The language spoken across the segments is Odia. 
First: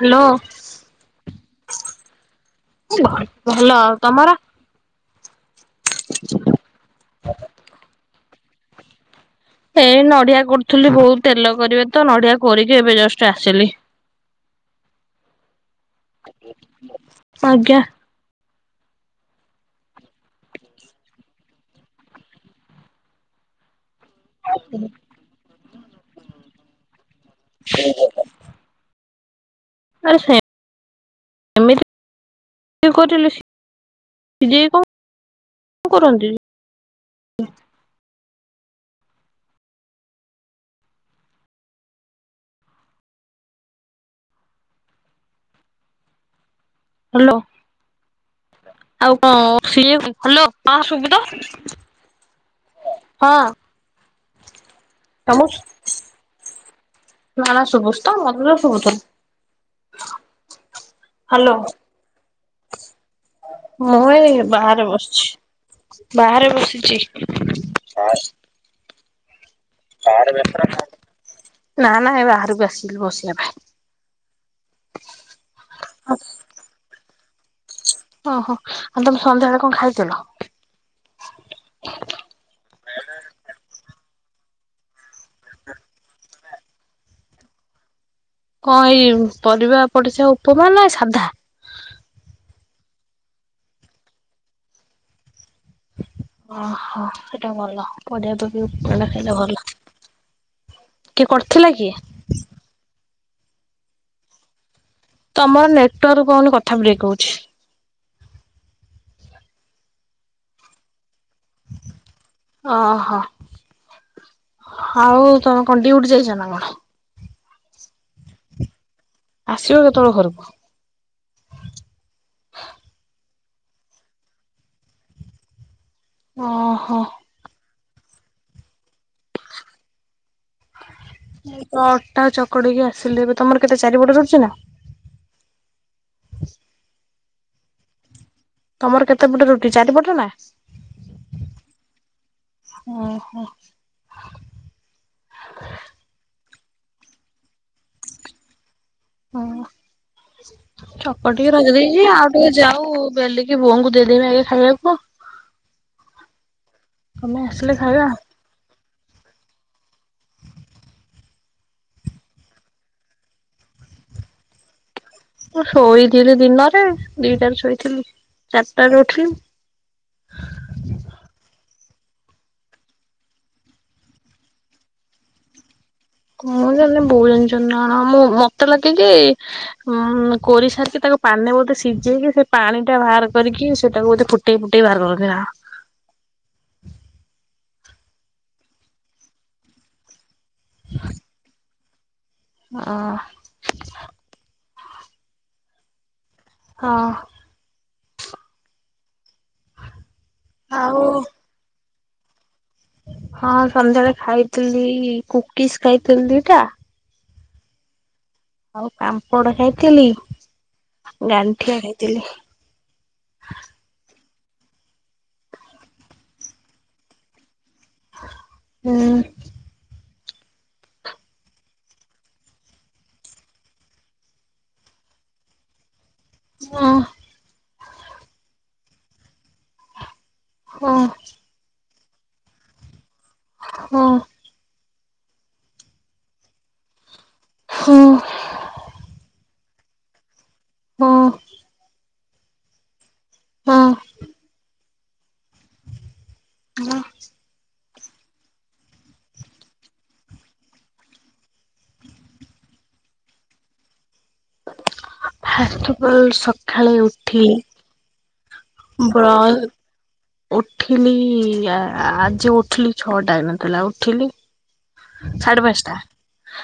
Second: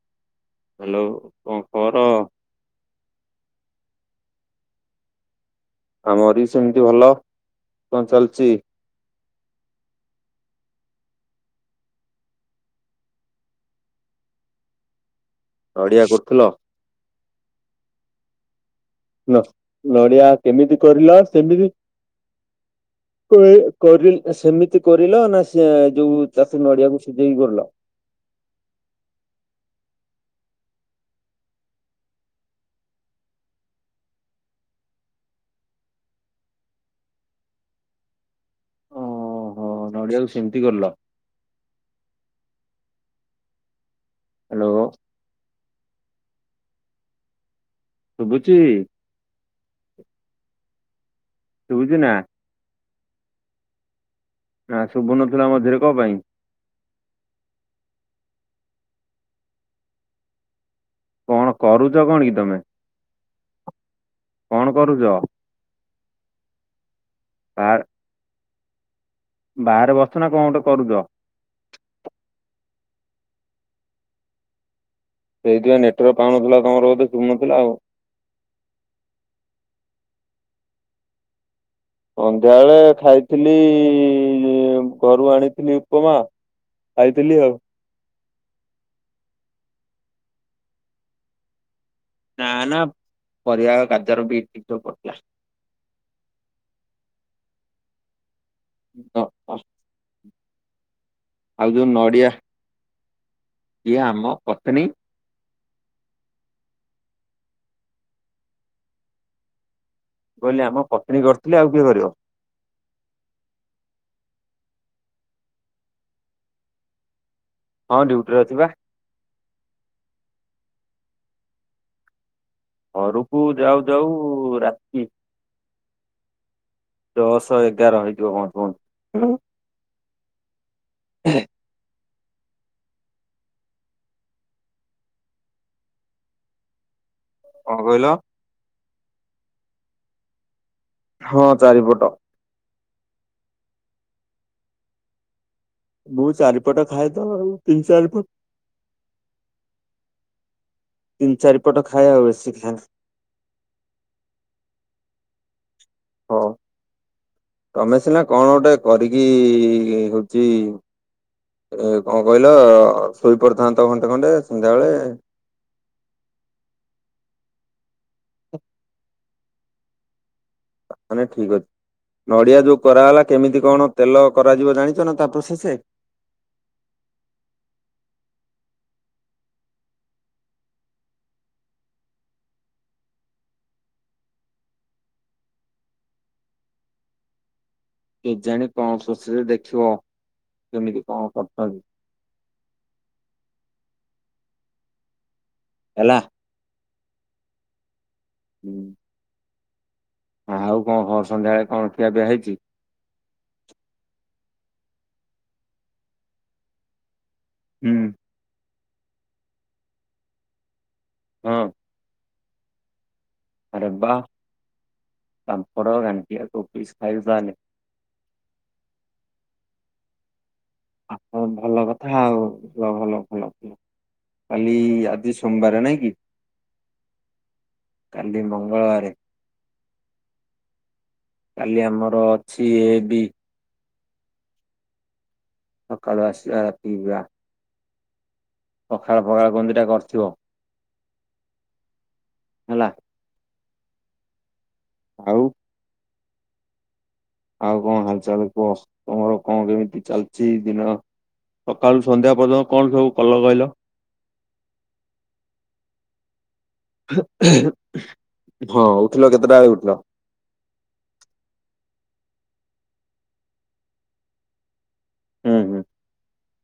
Hello hello. କଣ ଖବର? ଭଲ ଆଉ। ତମର। ଆମରି ସେମିତି ଭଲ କଣ ଚାଲିଛି। ଏଇ ନଡିଆ କରୁଥିଲି, ବହୁତ ତେଲ କର ତ ନଡିଆ କରିକି ଏବେ ଜଷ୍ଟ ଆସିଲି। ନଡିଆ କରୁଥିଲ। ଆଜ୍ଞା। ନ ନଡ଼ିଆ କେମିତି କୋରିଲ, ସେମିତି ସେମିତି କୋରିଲ ନା ସେ ଯୋଉ ଚାଷ ନଡିଆକୁ ସିଝେଇକି କୋରିଲ। ଆରେ ସେମି ସେମିତି କରିଲେ ସିଝେଇ କି କଣ କୋରନ୍ତି। ଓହୋ ନଡିଆକୁ ସେମିତି କୋରିଲ। ହାଲୋ। ହାଲୋ। ଶୁଭୁଛିି। ଆଉ କଣ ସିଏ ହାଲୋ ହଁ ସୁବିତ ଶୁଭୁଚିନା। ହଁ,। ନା ଶୁଭୁ ନଥିଲା ତମକୁ ମଝିରେ କଁ ପାଇଁ। ନା ସୁୁଭୁଚିତ ମତେ ଶୁଭୁତ କଣ କରୁଚ କଣ କି ତମେ ମୁଁ ଏଇ କଣ ବାହାରେ କରୁଛ? ବସିଛି ବାହାରେ ବସିଚି ବାହାର [unintelligible] ବସିଛ ନା କଣ ଗୋଟେ କରୁଛ? ନା ନା ବାହାରକୁ ଆସିଲି ବସିବା ପାଇଁ ସେଇଥିପାଇଁ ନେଟୱାର୍କ ପାଉନଥିଲା ତମର ବୋଧେ ଶୁଭୁନଥିଲା ଆଉ ଓହୋ ଆଉ ତମେ ସନ୍ଧ୍ୟାବେଳେ କଣ ଖାଇଥିଲ? ସନ୍ଧ୍ୟାବେଳେ ଖାଇଥିଲି ଘରୁ ଆଣିଥିଲି ଉପମା ଖାଇଥିଲି ଆଉ କଣ ଏଇ ପରିବା ପଡିଚି ଉପମା ନା ସାଧା ନା ନା ପରିବା ଗାଜର ବିଟ ସବୁ ପଡଥିଲା। ଓହୋ ସେଇଟା ଭଲ ପରବା ପଡିକି ଖାଇଲେ ଭଲ। କିଏ ଆଉ କରିଥିଲା ଯୋଉ କି? ନଡିଆ ଇଏ ଆମ ପତ୍ନୀ ତମର ନେଟୱାର୍କ ପାଉନି କଥା ବ୍ରେକ ହଉଛି। ମୁଁ କହିଲି ଆମ ପତ୍ନୀ କରିଥିଲେ ଆଉ କିଏ କରିବ? ଓହୋ ଆଉ ତମେ କଣ ଡିଉଟି ଯାଇଛନା କଣ? ହଁ ଡ୍ୟୁଟିରେ ଅଛିବା। ଆସିବ କେତେବେଳେ ଘରକୁ ଘରକୁ ଯାଉ ଯାଉ ରାତି। ଓହୋ। ଦଶ ଏଗାର ହେଇଯିବ ଘରକୁ ତ ଅଟା ଚକଡିକି ଆସିଲି ଏବେ ତମର କେତେ ଚାରିପଟ ରୁଟି ନା? କଣ କହିଲ? ତମର କେତେ ପଟ ରୁଟି ଚାରିପଟନା? ହଁ ଚାରିପଟ ଓହୋ ମୁଁ ଚାରିପଟ ଖାଏତ ଆଉ ତିନି ଚାରିପଟ ହଁ ତିନି ଚକଟିକି ଚାରିପଟ ରଖି ଖାଏ ଦେଇଛି ଆଉ ବେଶୀ ଟିକେ ଖାଏନି। ଯାଉ ବେଲିକି ବୋଉଙ୍କୁ ଦେଇଦେବି ଆଗେ ଖାଇବାକୁ ହଉ ତମେ ଆସିଲେ ତମେ ଖାଇବା ସିନା କଣ ଗୋଟେ କରିକି ହଉଚି ଏ କଣ କହିଲ ଶୋଇପଡିଥାନ୍ତ ଘଣ୍ଟେ ଖଣ୍ଡେ ସନ୍ଧ୍ୟାବେଳେ ମୁଁ ଶୋଇଥିଲି ଦିନରେ ଦିଟାରେ ଶୋଇଥିଲି ଚାରିଟାରେ ଉଠିଲି ତାହେଲେ ଠିକ ଅଛି। ନଡିଆ ଯୋଉ କୋରାହେଲା କେମିତି କଣ ତେଲ କରାଯିବ ଜାଣିଛନା ତାପ୍ରୋସେସ? ମୁଁ ଜାଣିନି ବୋଉ ଯାଣିଚନ୍ତି ନା କଣ ମୁଁ ମତେ ଲାଗେକି? ଉଁ କରିସାରିକି ତାକୁ ପାଣିରେ ବୋଧେ ସିଝେଇକି ସେ ପାଣିଟା ବାହାର କରିକି ସେଟାକୁ ବୋଧେ ଫୁଟ [unintelligible] କେଜାଣି କଣ ପ୍ରୋସେସ୍ ଦେଖିବ କେମିତି କଣ କରୁଛନ୍ତି। ଆ। ହେଲା। ହଁ। ହୁଁ [inaudible] ଆଉ କଣ ଖବର ସନ୍ଧ୍ୟାବେଳେ କଣ ଖିଆ ପିଆ ହେଇଛି? ହଁ ସନ୍ଧ୍ୟାବେଳେ ଖାଇଥିଲି କୁକିସ୍ ଖାଇଥିଲି ଦିଟା। ହୁଁ। ଆଉ ପାମ୍ପଡ଼ ହେଇଥିଲି ହଁ ଗାଣ୍ଠିଆ ହେ। ଆରେ ବା ପାମ୍ପାଡ଼ ଗାଣ୍ଠିଆ କୁକିଶ୍ ଖାଇଲୁ ତାହେଲେ। ହୁଁ। ଆଉ କଣ ଭଲ କଥା ଆଉ ଭଲ ଭଲ କାଲି ଆଜି ସୋମବାର ନାଇଁ କି? ହଁ। କାଲି ମଙ୍ଗଳବାରେ। ହଁ। କାଲି ଆମର ଅଛି ଏ ବି। ହଁ। ସକାଳୁ ଆସିବା ରାତିକି ଯିବା। ହଁ। ପଖାଳ ଫଖାଳ କଣ ଦିଟା କରିଥିବ? ହଁ। ହେଲା। ହଁ। ଆଉ। ହଁ। ଆଉ କଣ ହାଲ୍ ଚାଲ୍ କୁହ ତମର କଣ କେମିତି ଚାଲିଛି ଦିନ? ସକାଳୁ ସନ୍ଧ୍ୟା ପର୍ଯ୍ୟନ୍ତ କଣ ସବୁ କଲ କହିଲ? ଫାସ୍ବଲ ହଁ ଉଠିଲ ବ୍ର କେତେଟା ବେଳେ ଉଠିଲ? ଉଠିଲି ଆଜି ଉଠିଲି ଛଅଟା ହେଇନଥିଲା ଉଠିଲି। ହୁଁ ସାଢେ଼ ହୁଁ। ପାଞ୍ଚଟା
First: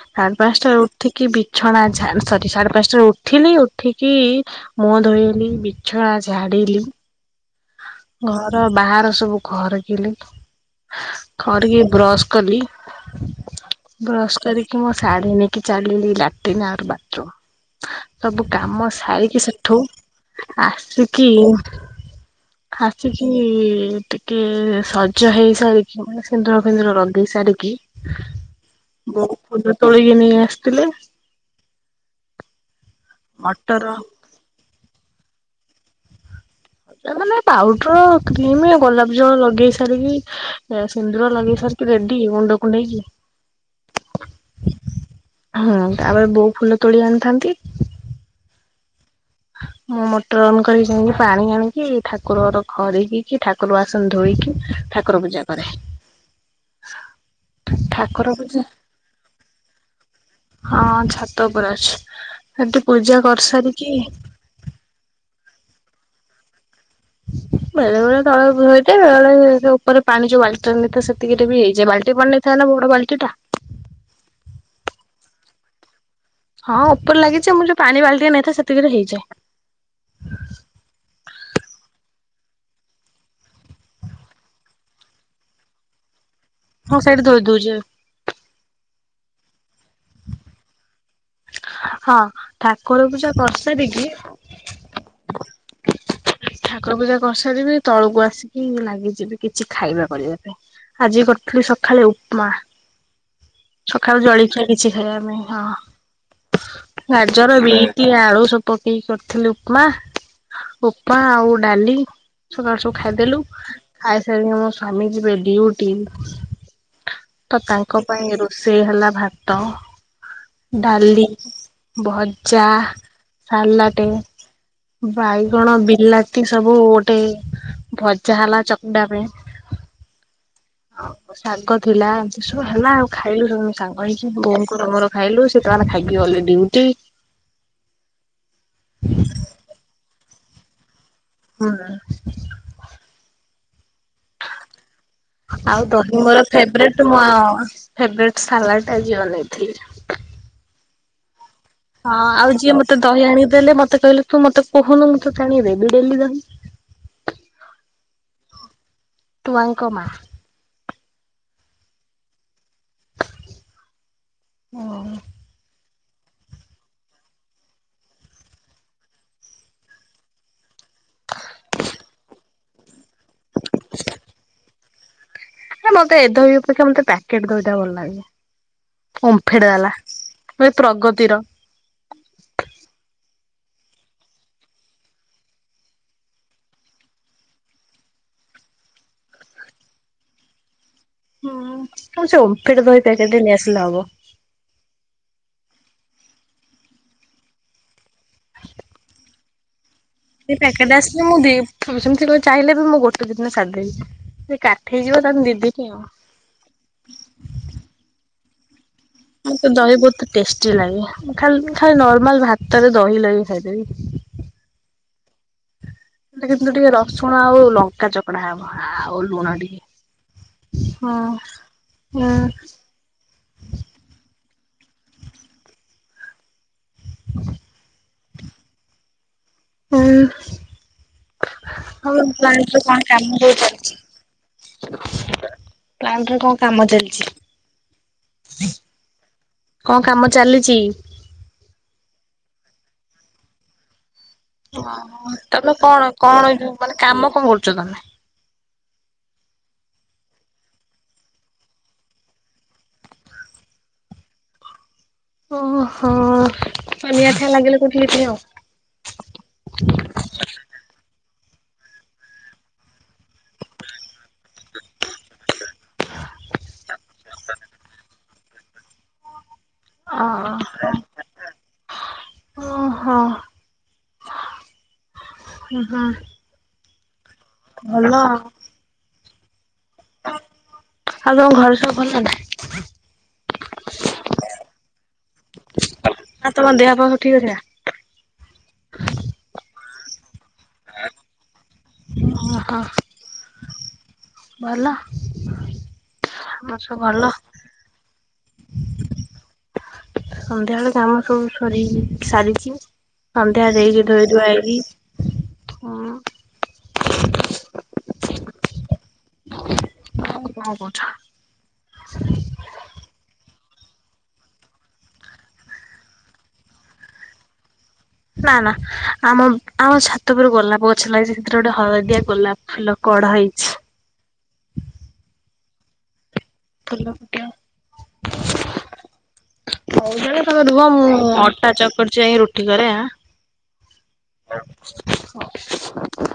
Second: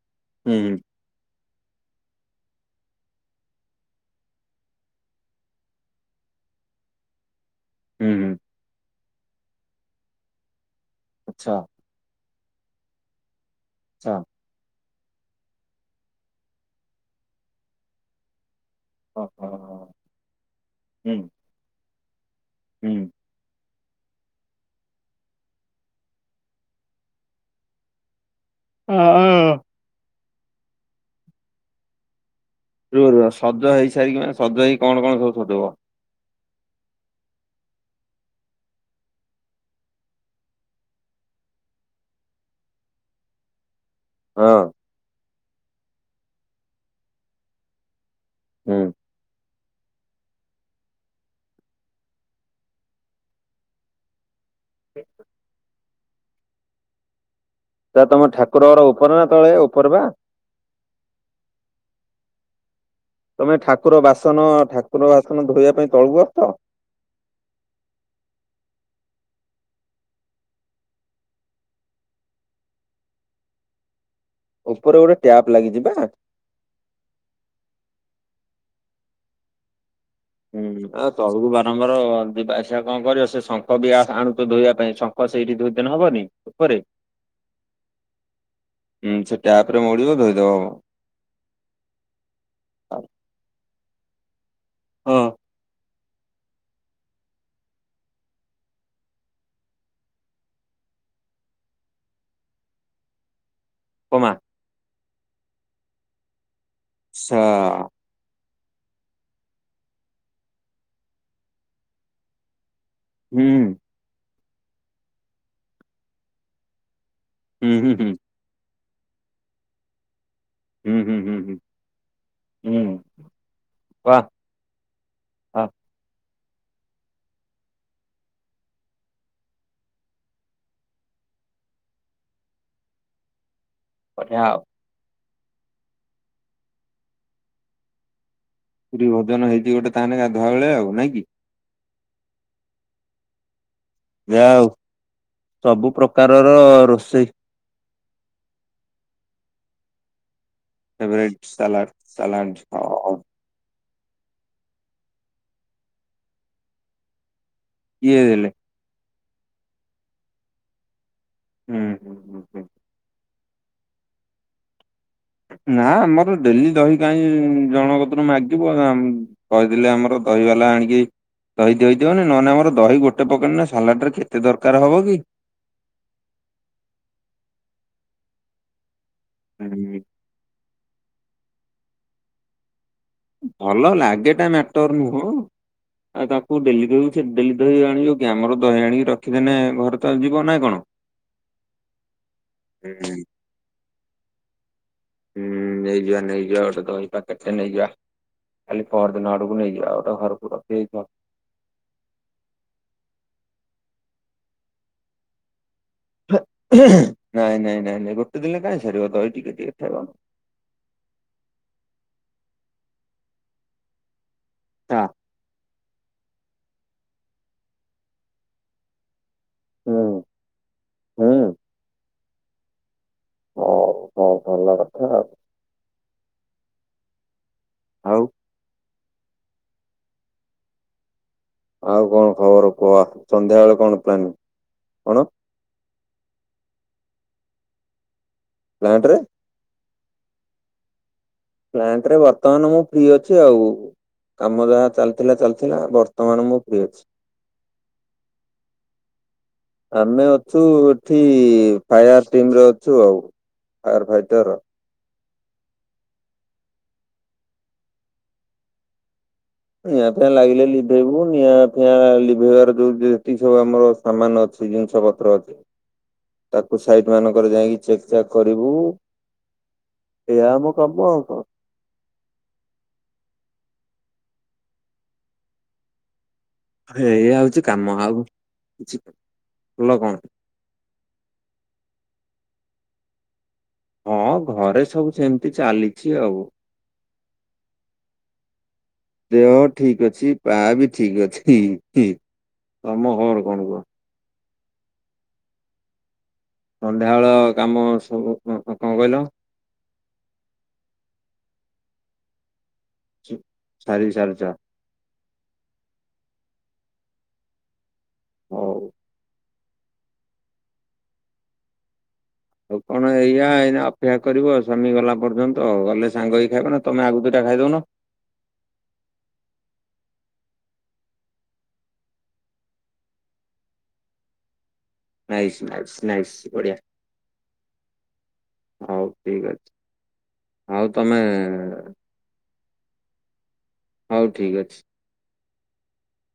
ସାଢ଼େ ହୁଁ ପାଞ୍ଚଟା ହୁଁ ଉ ଉଠିକି ବିଛଣା ଝାଡ଼ି ସରି ସାଢ଼େ ପାଞ୍ଚଟାରେ ଉଠିଲି ଉଠିକି ମୁଁହ ଧୋଇ ଗଲି ବିଛଣା ଝାଡ଼ିଲି। ହୁଁ ହୁଁ ଘର ବାହାର ସବୁ ଖରିକିଲି ଆଚ୍ଛା ଖରିକି ବ୍ରସ୍ କଲି ଆଚ୍ଛା ବ୍ରସ୍ କରି ମୋ ଶାଢ଼ୀ ନେଇକି ଚାଲିଲି ଲାଟ୍ରିନ୍ ଆଉ ବାଥରୁମ୍ ସବୁ କାମ ସାରିକି ସେଠୁ ଓହୋ ହୁଁ ଆସିକି ହୁଁ। ଆସିକି [inaudible] ଟିକେ ସଜ ହେଇ ସାରିକି ମାନେ ସିନ୍ଦୁର ଫିନ୍ଦୁର ଲଗେଇ ସାରିକି ହଁ। ବୋଉ ଫୁଲ ତୋଳିକି ନେଇ ଆସିଥିଲେ। ରୁ ସଜ ମଟର ହେଇସାରି ସଜ ହେଇ କଣ କଣ ସବ ସଜବ ଏ ମାନେ ପାଉଡର କ୍ରିମ ଗୋଲାପ ଜଳ ଲଗେଇ ସାରିକି ଏ ସିନ୍ଦୁର ଲାଗେଇ ସାରିକି ରେଡି ମୁଣ୍ଡକୁ ନେଇକି ହଁ। ହଁ ତାପରେ ବୋଉ ଫୁଲ ତୋଳି ଆଣିଥାନ୍ତି। ହୁଁ। ମୁଁ ମଟର ଅନ୍ କରିକି ଯାଇି ପାଣି ଆଣିକି ଠାକୁରର ଖରିକି ଠାକୁର ଆସନ ଧୋଇକି ଠାକୁର ପୂଜା କରେ। ତା ତମ ଠାକୁର ପୂଜା ଠାକୁରର ଉପର ନା ତଳେ ଉପର ବା ହଁ ଛାତ ଉପରେ ଅଛି। ସେଠି ପୂଜା କ ତମେ ଠାକୁର ବାସନ ଠାକୁର ବାସନ ଧୋଇବା ପାଇଁ ତଳକୁ ଆସ ବେଳେ ବେଳେ ତଳକୁ ହୁଏତ ବେଳ ଳ ସେ ଉପରେ ପାଣି ଯୋଉ ବାଲ୍ଟି ନେଇଥା ସେତିି କିରେ ବି ହେଇଯାଏ ବାଲ୍ଟିଏ ପାଣି ନେ ସେ ନା ବଡ ବାଳ୍ଟିଟା। ଉପରେ ଗୋଟେ ଟ୍ୟାପ ଲାଗିଚିବା ହଁ ଉପରେ ଲାଗିଚି ଯେ ମୁ ଯେ ପାଣି ବାଲ୍ଟି ନେଇେଥାଏ ସେତିକିରେ ହେଇଯାଏ। ହୁଁ ଆ ପ୍ରଭୁଙ୍କୁ ବାରମ୍ବାର ଯିବା ଆସିବା କଣ କରିବେ ସେ ଶଙ୍ଖ ବି ଆ ଆଣୁଥିବେ ଧୋଇବା ପାଇଁ ଶଙ୍ଖ କ ସେଇଠି ଦୁଇ ଦିନ ହବନି ଉପରେ ହଁ ସେଇଠି ଧୋଇ ଦଉଚଅ ହୁଁ ସେ ଟ୍ୟାପ ରେ ମୋଡିବ ଧୋଇଦବ ହବ। ହଁ ଠାକୁର ପୂଜା କରିସାରିକି ହଁ। ଠାକୁର ପୂଜା କରିସାରିବି ତଳକୁ ଆସିବି ଲାଗିଯିବି କିଛି ଖାଇବା କରିବା ପାଇଁ ଆଜି କରିଥିଲି ସକାଳୁ ଉପମା। ସକାଳୁ ଉପମା ଜଳଖିଆ କିଛି ଖାଇବାପାଇଁ ହଁ ସା ଗାଜର ବିଟ୍ କିଏ ଆଳୁ ସବୁ ପକେଇକି କରିଥିଲି ଉପମା ଉପମା ଆଉ ଡାଲି ସକାଳୁ ସବୁ ଖାଦେଲୁ ହୁଁ ଖାଇସାରି ମୋ ସ୍ବାମୀ ଯିବେ ଡିଉଟି। ତ ହୁଁ ହୁଁ ତାଙ୍କ ହୁଁ ପାଇଁ ରୋଷେଇ ହେଲା ଭାତ ହୁଁ ହୁଁ ଡାଲି ହୁଁ ହୁଁ। ଭଜା ହୁଁ ସାଲାଟେ ବାଃ ବାଃ ବାଇଗଣ ବିଲାତି ସବୁ ଗୋଟେ ଭଜା ହେଲା ଚକଟା ପାଇଁ ହ ଶାଗ ଥିଲା ଏସୁଅ ହେଲା ଆଉ ଖାଇଲୁ ସବୁ ସାଙ୍ଗ ହେଇକି ବଢିଆ ଆଉ। ବୋଉଙ୍କର ମୋର ଖାଇଲୁ ସେତାନ ଖାଇକି ଗଲେ ଡିଉଟି ପୁରୀ ଭଜନ ହେଇଛି ଗୋଟେ ତାନେ ଗାଧୁଆ ବେଳେ ଆଉ ନାଇଁ କି। ହୁଁ। ଯାଉ ଆଉ ଦହି ବରା ଫେବ୍ରେଟ୍ ମୋ ରୋଷେଇ। ଆଉ ଫେବ୍ରେଟ୍ ସାଲାଟ୍ ଇଏ ବନେଇଥି ଫେଭରଟ୍ ସାଲାଟ ହଁ ଆଉ ଯିଏ ମତେ ଦହି ଆଣିଦେଲେ ମତେ କହିଲେ ତୁ ମତେ କହୁନୁ ମୁଁ ତତେ ଆଣି ଦେବି ବେଲି ଦହି ଇଏଦେଲେ ତୁ ଆାଙ୍କ ମା ହୁଁ ହୁଁ ହୁଁ ଓହୋ। ନା ଆମର ଡେଲି ଦହି କାହିଁ ଜଣଗତରୁ ମାଗିବୁ ଆ କହିଥିଲି ଆମର ଦହିବାଲା ଆଣିକି ଦହି ଦଇ ଦିଅଣେ ନହେଲେ ଆମର ଦହି ଗୋଟେ ପକେଟ ନେ ସାଲାଡ ରେ କେତେ ଦରକାର ହବ କି? ମତେ ଏ ଦହି ଅପେକ୍ଷା ମତେ ପ୍ୟାକେଟ ଦହି ଟା ଭଲ ଲାଗେ ଓମ୍ଫେଡ ବାଲା ହୁଁ, ଏ ପ୍ରଗତିର ଭଲ ଲାଗେ ଟା ମ୍ଯାଟର ନୁହଁ ଆଉ ତାକୁ ଡେଲି କହିବୁ ସେ ଡେଲି ଦହି ଆଣିବ କିଆଁ ଆମର ଦହି ଆଣି ରଖିଦେନେ ଘରେ ତ ଯିବ ନା କଣ ଁ [inaudible] ହୁଁ ସେ ଓମଫେଡ ଦହି ପ୍ୟାକେଟ୍ ଟା ନେଇ ଆସିଲେ ହବ ହୁଁ ନେଇଯିବା ନେଇଯିବା ଗୋଟେ ଦହି ପାକେଟ ନେଇଯିବା କାଲି ପହରଦିନ ଆଡକୁ ନେଇଯିବା ଗୋଟା ଘରକୁ ସେ ପ୍ୟାକେଟ ରଖିଦେଇଥିବା। ଆସେ ମୁଁ ଦିପ୍ ସେମିତି କହି ଚାହିଁଲେ ବି ମୁଁ ଗୋଟେ ଦିନେ ସାରିଦେବି ସେ କାଠେଇ ଯିବ ତାହେଲେ ଦି ଦିନ ଆଉ ଏ ଏହେ ନାଇଁ ନାଇଁ ନାଇଁ ନାଇଁ ଗୋଟେ ଦିନ କାଇଁ ସାରିବ ଦଇ ଟିକେ ମତେ ଟିକେ ଦହି ଥାଉ ଆମ ବହୁତ ଟେଷ୍ଟି ଲାଗେ ଖାଲ୍ ଖାଲ୍ ନର୍ମାଲ ଭାତରେ ଦହି ଲଗେଇ ଖାଇଦେବି ତ କିନ୍ତୁ ଟିକେ ରସୁଣ ଆଉ ଲଙ୍କା ଚକ ଡା ହେଵ ଆଉ ଲୁଣ ହୁଁ ଟିକେ ହଁ ହୁଁ। ହୁଁ ହଉ ହଉ ଭଲ କଥା ଆଉ ଆଉ ହଉଁ ଆଉ ହଉ କଣ ଖବର କଣି ତ କୁହ କଣ କାମ ହଉ ସନ୍ଧ୍ୟାବେଳେ କଣ ଚାଲିଛି ପ୍ଲାନିଂ କଣ ପ୍ଲାଣ୍ଟ ରେ କଣ କାମ ଚାଲିଛି? ପ୍ଲାଣ୍ଟ ରେ କଣ କାମ ଚାଲିଛି? ପ୍ଲାଣ୍ଟ ରେ ବର୍ତ୍ତମାନ ମୁଁ ଫ୍ରି ଅଛି ଆଉ କାମ ଯାହା ଓହୋ ଚାଲିଥିଲା ତମେ ଚାଲିଥିଲା କଣ କଣ ବର୍ତ୍ତମାନ ମୁଁ ଯୋଉ ଫି ମାନେ ଅଛି କାମ କଣ କରୁଛ ତମେ? ଆମେ ଅଛୁ ଏଠି ଫାୟାର ଟିମରେ ଅଛୁ ଆଉ ଫାୟାର ଫାଇଟର ଓ ହୋ ପନି ଆ ଠନଆ ଲାଗିଲେ କଥିଲି ଆଉ ନିଆଁ ଫିଆଁ ଲାଗିଲେ ଲିଭେଇବୁ ନିଆଁ ଫିଆଁ ଲିଭେଇବାର ଯୋଉ ଯେତିକି ସବୁ ଆମର ସମାନ ଅଛି ଜିନିଷ ପତ୍ର ଅଛି ତାକୁ ସାଇଟ ମାନଙ୍କରେ ଯାଇକି ଚେକ୍ ଚାକ୍ କରିବୁ ଓ ଓ ଏଇଆ ଆମ କାମ ଆଉ କଣ। ହୋ ହ ହଁ ଏଇଆ ହଉଛି କାମ ଆଉ କିଛି ଭଲ କଣ ଆଉ ତମ ଘର ସବୁ ଭଲ ନା? ହଁ ଘରେ ସବୁ ସେମିତି ଚାଲିଛି ଆଉ ତମ ଦେହ ପା ସବୁ ଠିକ୍ ଅଛି ନା? ଦେହ ଠିକ ଅଛି ପା ବି ଠିକ ଅଛି ଓହୋ ତମ ଘର କଣ କୁହ ଭଲ ଆମର ସବୁ ଭଲ ସନ୍ଧ୍ୟାବେଳ କାମ ସବୁ କଣ କହିଲ ସନ୍ଧ୍ୟା ବେଳେ କାମ ସବୁ ସରି ସାରିଛି ସୁ- ସନ୍ଧ୍ୟା ଦେଇକି ସାରି ଧୋଇ ଧୁଆ ସାରିଛ ହେଇକି ହଁ ହଉ ହଉ କଣ କହୁଛ ଆଉ କଣ ଏଇଆ ଏଇନା ଅପେକ୍ଷା କରିବ ସ୍ୱାମୀ ଗଲା ପର୍ଯ୍ୟନ୍ତ ଆଉ ଗଲେ ସାଙ୍ଗ ହେଇ ଖାଇବ ନା ତମେ ଆଗ ଦୁଇଟା ଖାଇଦଉନ ନା ନା ଆମ ଆମ ଛାତ ଉପରେ ଗୋଲାପ ଗଛ ଲାଗିଛି ସେଥିରେ ଗୋଟେ ହଳଦିଆ ଗୋଲାପ ଫୁଲ କଡ ହେଇଛି ନାଇସି ନାଇସି ନାଇସି ବଢଆ ଫୁଲ [unintelligible] ହଉ [unintelligible] ଠିକ ଅଛି। ତମ ହଉ ରୁହ ତମେ ମୁଁ ଅଟା ଚକଟି ଯାଇଁ ରୁଟି କରେ ଆ। ହଉ ଠିକ୍ ଅଛି। ହଉ।